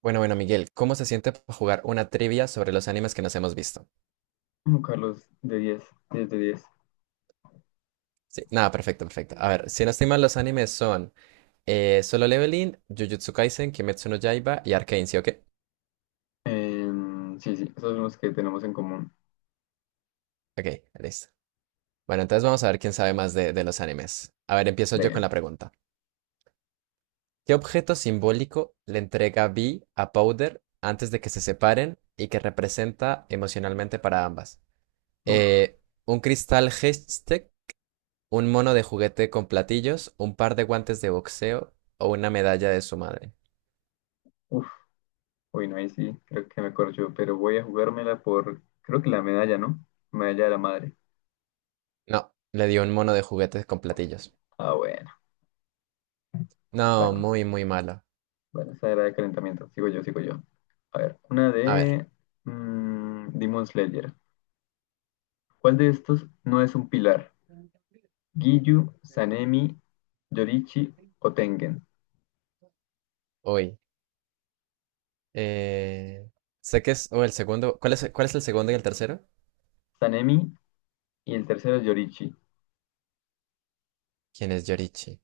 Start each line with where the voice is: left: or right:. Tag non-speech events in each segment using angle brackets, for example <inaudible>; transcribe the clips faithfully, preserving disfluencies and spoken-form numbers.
right: Bueno, bueno, Miguel, ¿cómo se siente pa- jugar una trivia sobre los animes que nos hemos visto?
left: No, Carlos, de diez, diez de diez.
right: Sí, nada, perfecto, perfecto. A ver, si no estoy mal, los animes son eh, Solo Leveling, Jujutsu Kaisen, Kimetsu no Yaiba y Arcane, ¿sí o qué?
left: Em, sí, sí, esos son los que tenemos en común.
right: Ok, listo. Bueno, entonces vamos a ver quién sabe más de, de los animes. A ver, empiezo yo con
left: De,
right: la pregunta. ¿Qué objeto simbólico le entrega Vi a Powder antes de que se separen y que representa emocionalmente para ambas?
left: uf,
right: Eh, ¿un cristal Hextech? Un mono de juguete con platillos, un par de guantes de boxeo o una medalla de su madre.
left: uf, uy, No, ahí sí, creo que me corcho, pero voy a jugármela por, creo que la medalla, ¿no? Medalla de la madre.
right: No, le dio un mono de juguetes con platillos.
left: Ah, bueno,
right: No,
left: bueno,
right: muy, muy malo.
left: bueno, esa era de calentamiento. Sigo yo, sigo yo. A ver, una
right: A ver,
left: de mm, Demon Slayer. ¿Cuál de estos no es un pilar? Giyu, Sanemi, Yorichi o Tengen.
right: uy. eh, Sé que es. O el segundo. ¿Cuál es, cuál es el segundo y el tercero?
left: Sanemi y el tercero Yorichi.
right: ¿Quién es Yorichi?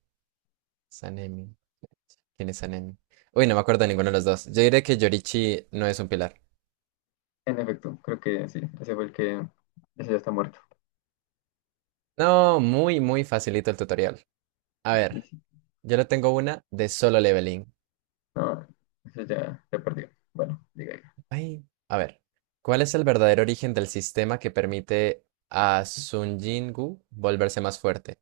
right: Sanemi. ¿Quién es Sanemi? Uy, no me acuerdo de ninguno de los dos. Yo diré que Yorichi no es un pilar.
left: En efecto, creo que sí, ese fue el que, ese ya está muerto.
right: No, muy, muy facilito el tutorial. A
left: Y
right: ver,
left: sí,
right: yo le tengo una de Solo Leveling.
left: no, ese ya, ya perdió. Bueno, diga ya.
right: Ay, a ver, ¿cuál es el verdadero origen del sistema que permite a Sun Jin-gu volverse más fuerte?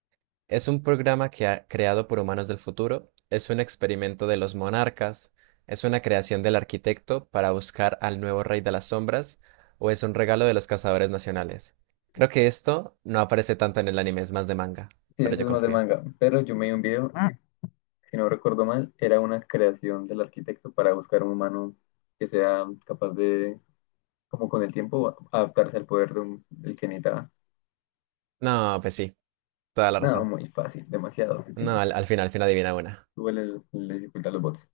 right: ¿Es un programa que ha- creado por humanos del futuro? ¿Es un experimento de los monarcas? ¿Es una creación del arquitecto para buscar al nuevo rey de las sombras? ¿O es un regalo de los cazadores nacionales? Creo que esto no aparece tanto en el anime, es más de manga,
left: Sí, ese
right: pero yo
left: es más de
right: confío.
left: manga, pero yo me vi un video, si no recuerdo mal, era una creación del arquitecto para buscar un humano que sea capaz de, como con el tiempo, adaptarse al poder de un, del que necesitaba.
right: No, pues sí, toda la
left: No,
right: razón.
left: muy fácil, demasiado
right: No,
left: sencillo.
right: al, al final, al final adivina una.
left: Igual le, le dificulta a los bots.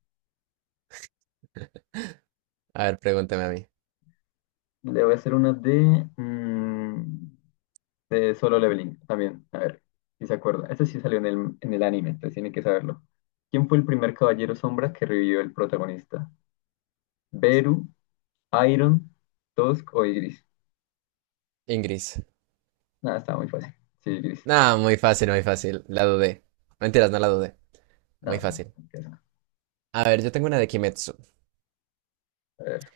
right: A ver, pregúnteme a mí.
left: Le voy a hacer una de... mm, de Solo Leveling también. A ver, si se acuerda. Este sí salió en el, en el anime, entonces tiene que saberlo. ¿Quién fue el primer caballero sombra que revivió el protagonista? ¿Beru, Iron, Tusk o Igris?
right: Ingris.
left: Nada, estaba muy fácil. Sí, Igris.
right: No, muy fácil, muy fácil. La dudé. No, mentiras, no la dudé. Muy
left: Nada,
right: fácil.
left: empieza.
right: A ver, yo tengo una de Kimetsu.
left: A ver.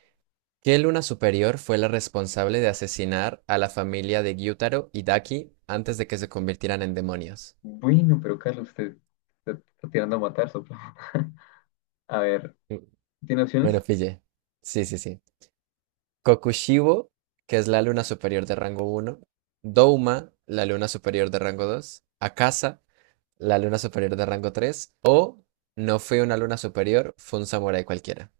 right: ¿Qué luna superior fue la responsable de asesinar a la familia de Gyutaro y Daki antes de que se convirtieran en demonios?
left: Bueno, pero Carlos, usted usted está tirando a matar, sopla. <laughs> A ver,
right: Mm,
left: ¿tiene opciones?
right: bueno, pille. Sí, sí, sí. Kokushibo, que es la luna superior de rango uno. Douma, la luna superior de rango dos. Akasa, la luna superior de rango tres. O no fue una luna superior, fue un samurái cualquiera.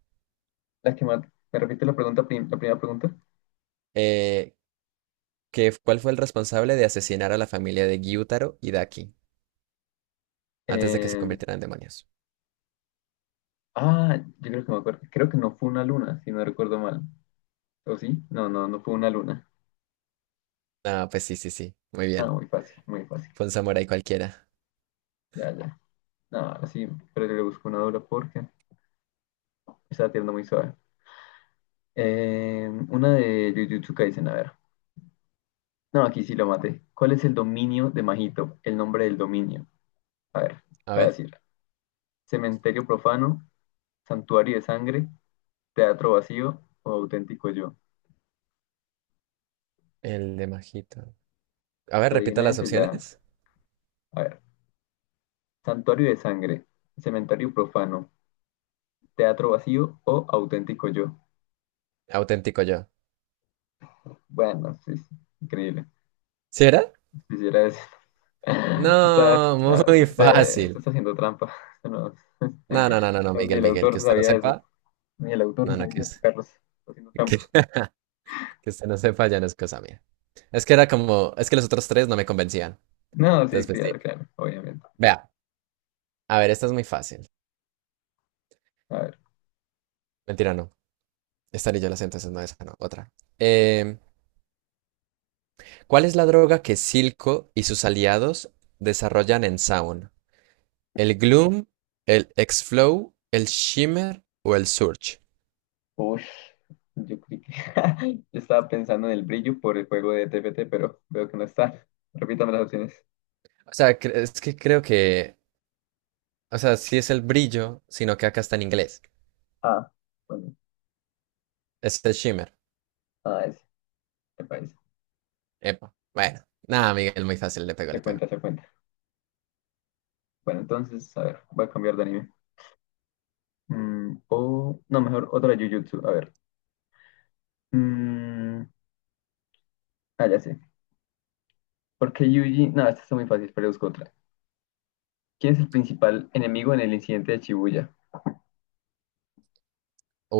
left: Las que más... ¿Me repite la pregunta, prim- la primera pregunta?
right: Eh, ¿Qué... cuál fue el responsable de asesinar a la familia de Gyutaro y Daki antes de que se
left: Eh,
right: convirtieran en demonios?
left: ah, yo creo que me acuerdo. Creo que no fue una luna, si no recuerdo mal. ¿O sí? No, no, no fue una luna.
right: Ah, pues sí, sí, sí. Muy
left: Ah,
right: bien.
left: muy fácil, muy fácil.
right: Fue un samurái cualquiera.
left: Ya, ya. No, así, pero yo le busco una dura porque está tirando muy suave. Eh, una de Jujutsu Kaisen, a ver. No, aquí sí lo maté. ¿Cuál es el dominio de Majito? El nombre del dominio. A ver,
right: A
left: la voy a
right: ver,
left: decir. Cementerio profano, santuario de sangre, teatro vacío o auténtico yo.
right: el de Majito. A ver,
left: Si
right: repita
left: Adivina
right: las
left: ese ya.
right: opciones.
left: A ver. Santuario de sangre, cementerio profano, teatro vacío o auténtico yo.
right: Auténtico yo.
left: Bueno, sí, sí, increíble.
right: ¿Sí era?
left: Quisiera decir. <laughs> Usted está,
right: No,
left: nada, usted-
right: muy
left: usted- usted
right: fácil.
left: está haciendo trampa. <laughs> Usted
right: No, no, no, no, no,
left: No, no, ni
right: Miguel,
left: el
right: Miguel,
left: autor
right: que usted no
left: sabía eso.
right: sepa.
left: Ni el autor
right: No, no, que,
left: sabía eso,
right: us-
left: Carlos. Está haciendo
right: <laughs> que,
left: trampa.
right: que usted no sepa ya no es cosa mía. Es que era como, es que los otros tres no me convencían.
left: No, sí,
right: Entonces, pues sí.
left: claro, claro, obviamente.
right: Vea, a ver, esta es muy fácil.
left: A ver.
right: Mentira, no. Esta ni yo la sé, entonces no, esa no, otra. Em, ¿cuál es la droga que Silco y sus aliados desarrollan en Sound? ¿El Gloom, el X-Flow, el Shimmer o el Surge?
left: Uy, yo creí que... <laughs> yo estaba pensando en el brillo por el juego de T P T, pero veo que no está. Repítame las opciones.
right: O sea, cre- es que creo que, o sea, sí es el brillo, sino que acá está en inglés.
left: Ah, bueno.
right: Es el Shimmer.
left: Ah, ese. Me parece.
right: Epa. Bueno, nada, Miguel, muy fácil, le pego,
left: Se
right: le pego.
left: cuenta, se cuenta. Bueno, entonces, a ver, voy a cambiar de anime. Mm, o, no, mejor otra Jujutsu. A ver. Mm, ah, ya sé. Porque Yuji, no, esta está muy fácil, pero busco otra. ¿Quién es el principal enemigo en el incidente de Shibuya?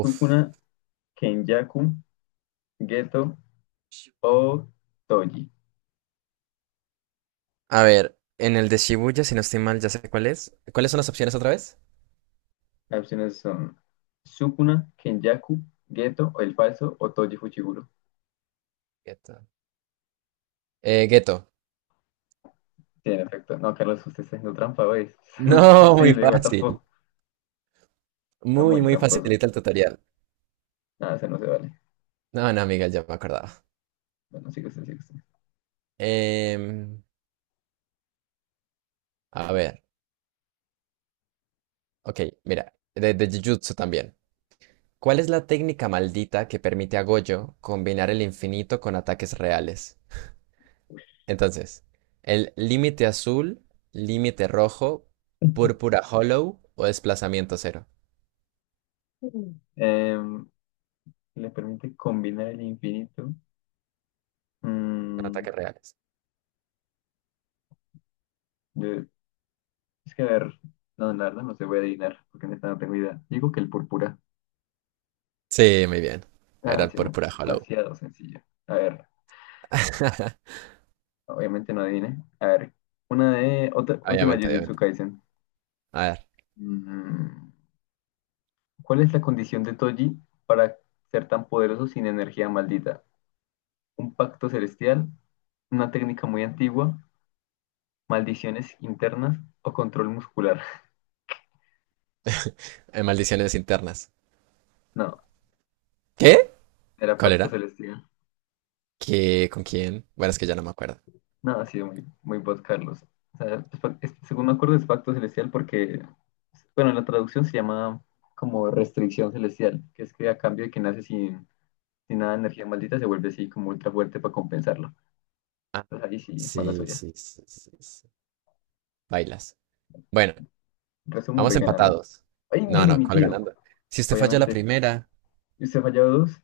left: Sukuna, Kenjaku, Geto o Toji.
right: A ver, en el de Shibuya, si no estoy mal, ya sé cuál es. ¿Cuáles son las opciones otra vez?
left: Las opciones son Sukuna, Kenjaku, Geto o el falso o Toji Fuchiguro.
right: Ghetto. Eh, Ghetto.
left: Sí, en efecto. No, Carlos, usted está haciendo trampa, ¿veis? <laughs> Eso no es
right: No, muy
left: posible, what the
right: fácil.
left: fuck. Está
right: Muy,
left: muy
right: muy
left: tramposo.
right: facilita el tutorial.
left: Nada, eso no se vale.
right: No, no, amiga, ya me acordaba.
left: Bueno, sigue usted, sigue usted.
right: Em, a ver, ok, mira, de, de Jujutsu también. ¿Cuál es la técnica maldita que permite a Gojo combinar el infinito con ataques reales? Entonces, el límite azul, límite rojo, púrpura hollow o desplazamiento cero.
left: Mm. Em, le permite combinar el infinito.
right: Con
left: Mm,
right: ataques reales.
left: de- Es que a ver, no, la verdad no se voy a adivinar, porque neta no tengo idea. Digo que el púrpura.
right: Sí, muy bien. Era
left: Ah,
right: el
left: sí, bueno,
right: púrpura hollow.
left: demasiado sencillo. A ver,
right: <laughs>
left: obviamente no adiviné. A ver, una de, otra, última
right: Obviamente,
left: Jujutsu
right: obviamente.
left: Kaisen.
right: A ver,
left: Mm, ¿cuál es la condición de Toji para ser tan poderoso sin energía maldita? ¿Un pacto celestial? ¿Una técnica muy antigua? ¿Maldiciones internas o control muscular? <laughs>
right: en maldiciones internas.
left: No,
right: ¿Qué?
left: era
right: ¿Cuál
left: pacto
right: era?
left: celestial.
right: ¿Qué? ¿Con quién? Bueno, es que ya no me acuerdo.
left: No, ha sido muy, muy vos, Carlos. O sea, es fa- es- según me acuerdo es pacto celestial porque, bueno, en la traducción se llama como restricción celestial, que es que a cambio de que nace sin, sin nada de energía maldita se vuelve así como ultra fuerte para compensarlo.
right: Ah,
left: Entonces ahí sí, mala
right: sí,
left: suya.
right: sí, sí, sí, sí. Bailas. Bueno,
left: En resumen,
right: vamos
left: voy ganando.
right: empatados.
left: ¡Ay,
right: No,
left: gana
right: no,
left: mi
right: ¿cuál
left: tío!
right: ganando? Si usted falló la
left: Obviamente.
right: primera,
left: ¿Y usted ha fallado dos?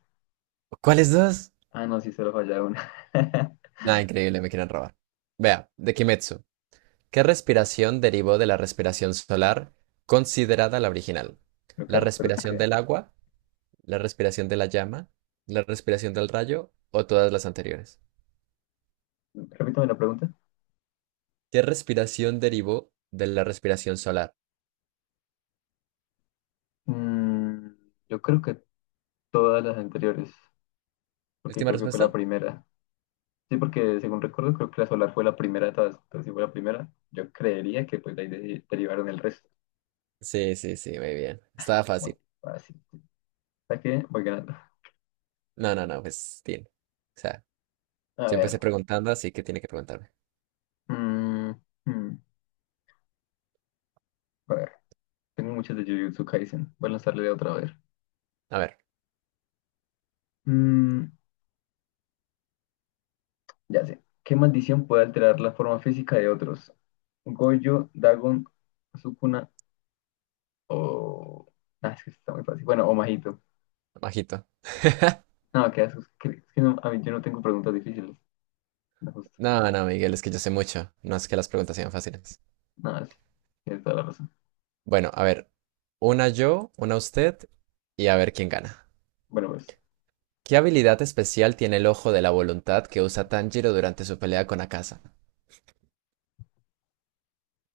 right: ¿cuáles dos?
left: Ah, no, sí, solo ha fallado una. <laughs>
right: Nada, increíble, me quieren robar. Vea, de Kimetsu. ¿Qué respiración derivó de la respiración solar considerada la original?
left: No,
right: ¿La
left: Carlos, pero
right: respiración
left: usted,
right: del agua? ¿La respiración de la llama? ¿La respiración del rayo? ¿O todas las anteriores?
left: repítame la pregunta.
right: ¿Qué respiración derivó de la respiración solar?
left: Mm, yo creo que todas las anteriores, porque
right: Última
left: creo que fue la
right: respuesta.
left: primera. Sí, porque según recuerdo, creo que la solar fue la primera de todas. Entonces, si fue la primera, yo creería que pues de ahí de- derivaron el resto.
right: Sí, sí, sí, muy bien. Estaba
left: Muy
right: fácil.
left: fácil. ¿Sabes qué? Voy ganando.
right: No, no, no, pues bien. O sea,
left: A
right: ya empecé
left: ver.
right: preguntando, así que tiene que preguntarme.
left: Mm, mm, a ver. Tengo muchas de Jujutsu Kaisen. Voy a lanzarle de otra vez.
right: A ver,
left: Mm, ya sé. ¿Qué maldición puede alterar la forma física de otros? Gojo, Dagon, Sukuna o... Ah, es que está muy fácil. Bueno, o Majito.
right: bajito.
left: No, qué asco. Es que, es que no- a mí yo no tengo preguntas difíciles. No, justo.
right: No, no, Miguel, es que yo sé mucho. No es que las preguntas sean fáciles.
left: No, sí. Tienes toda la razón.
right: Bueno, a ver. Una yo, una usted y a ver quién gana.
left: Bueno, pues.
right: ¿Qué habilidad especial tiene el ojo de la voluntad que usa Tanjiro durante su pelea con Akaza?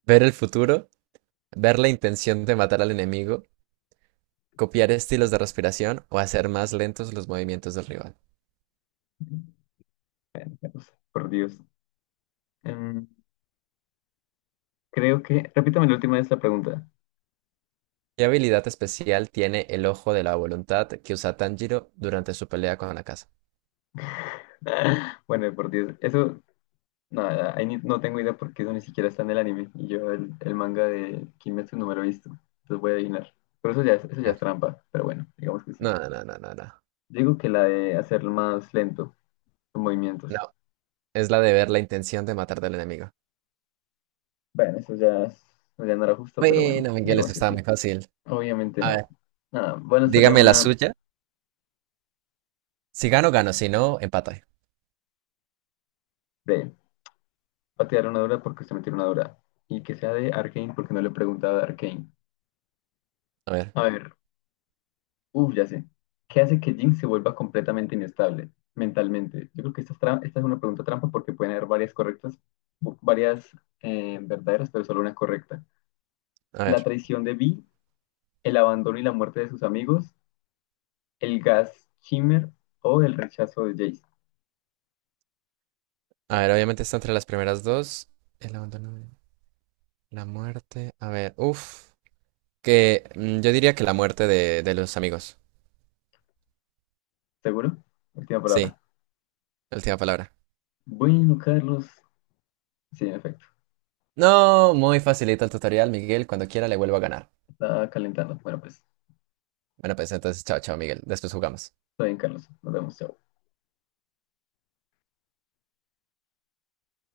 right: ¿Ver el futuro? ¿Ver la intención de matar al enemigo? ¿Copiar estilos de respiración o hacer más lentos los movimientos del rival?
left: Por Dios. Em, creo que. Repítame la última vez la pregunta.
right: ¿Qué habilidad especial tiene el ojo de la voluntad que usa Tanjiro durante su pelea con Akaza?
left: <laughs> Bueno, por Dios. Eso. Nada, ahí ni- no tengo idea porque eso ni siquiera está en el anime. Y yo el, el manga de Kimetsu no me lo he visto. Entonces voy a adivinar. Pero eso ya es, eso
right: A
left: ya es
right: ver.
left: trampa. Pero bueno, digamos que sí.
right: No, no, no, no, no. No,
left: Digo que la de hacerlo más lento, los movimientos.
right: no, es la de ver la intención de matar del enemigo.
left: Bueno, eso ya, es- eso ya no era justo, pero bueno,
right: Bueno, Miguel,
left: digamos
right: eso
left: que
right: estaba muy
left: sí.
right: fácil.
left: Obviamente
right: A
left: no.
right: ver,
left: Nada, voy a hacerle
right: dígame la
left: una
right: suya. Si gano, gano. Si no, empate.
left: B. Va a tirar una dura porque se metió una dura. Y que sea de Arcane porque no le he preguntado de Arcane.
right: A ver,
left: A ver, uff, ya sé. ¿Qué hace que Jinx se vuelva completamente inestable mentalmente? Yo creo que esta es, tra- esta es una pregunta trampa porque pueden haber varias correctas, bu- varias eh, verdaderas, pero solo una correcta.
right: a
left: La
right: ver.
left: traición de Vi, el abandono y la muerte de sus amigos, el gas Shimmer o el rechazo de Jace.
right: A ver, obviamente está entre las primeras dos. El abandono, la muerte. A ver, uff. Que mm, yo diría que la muerte de, de los amigos.
left: ¿Seguro? Última
right: Sí,
left: palabra.
right: última palabra.
left: Bueno, Carlos. Sí, en efecto.
right: No, muy facilita el tutorial, Miguel. Cuando quiera le vuelvo a ganar.
left: Está calentando. Bueno, pues,
right: Bueno, pues entonces, chao, chao, Miguel. Después jugamos.
left: está bien, Carlos. Nos vemos. Chao.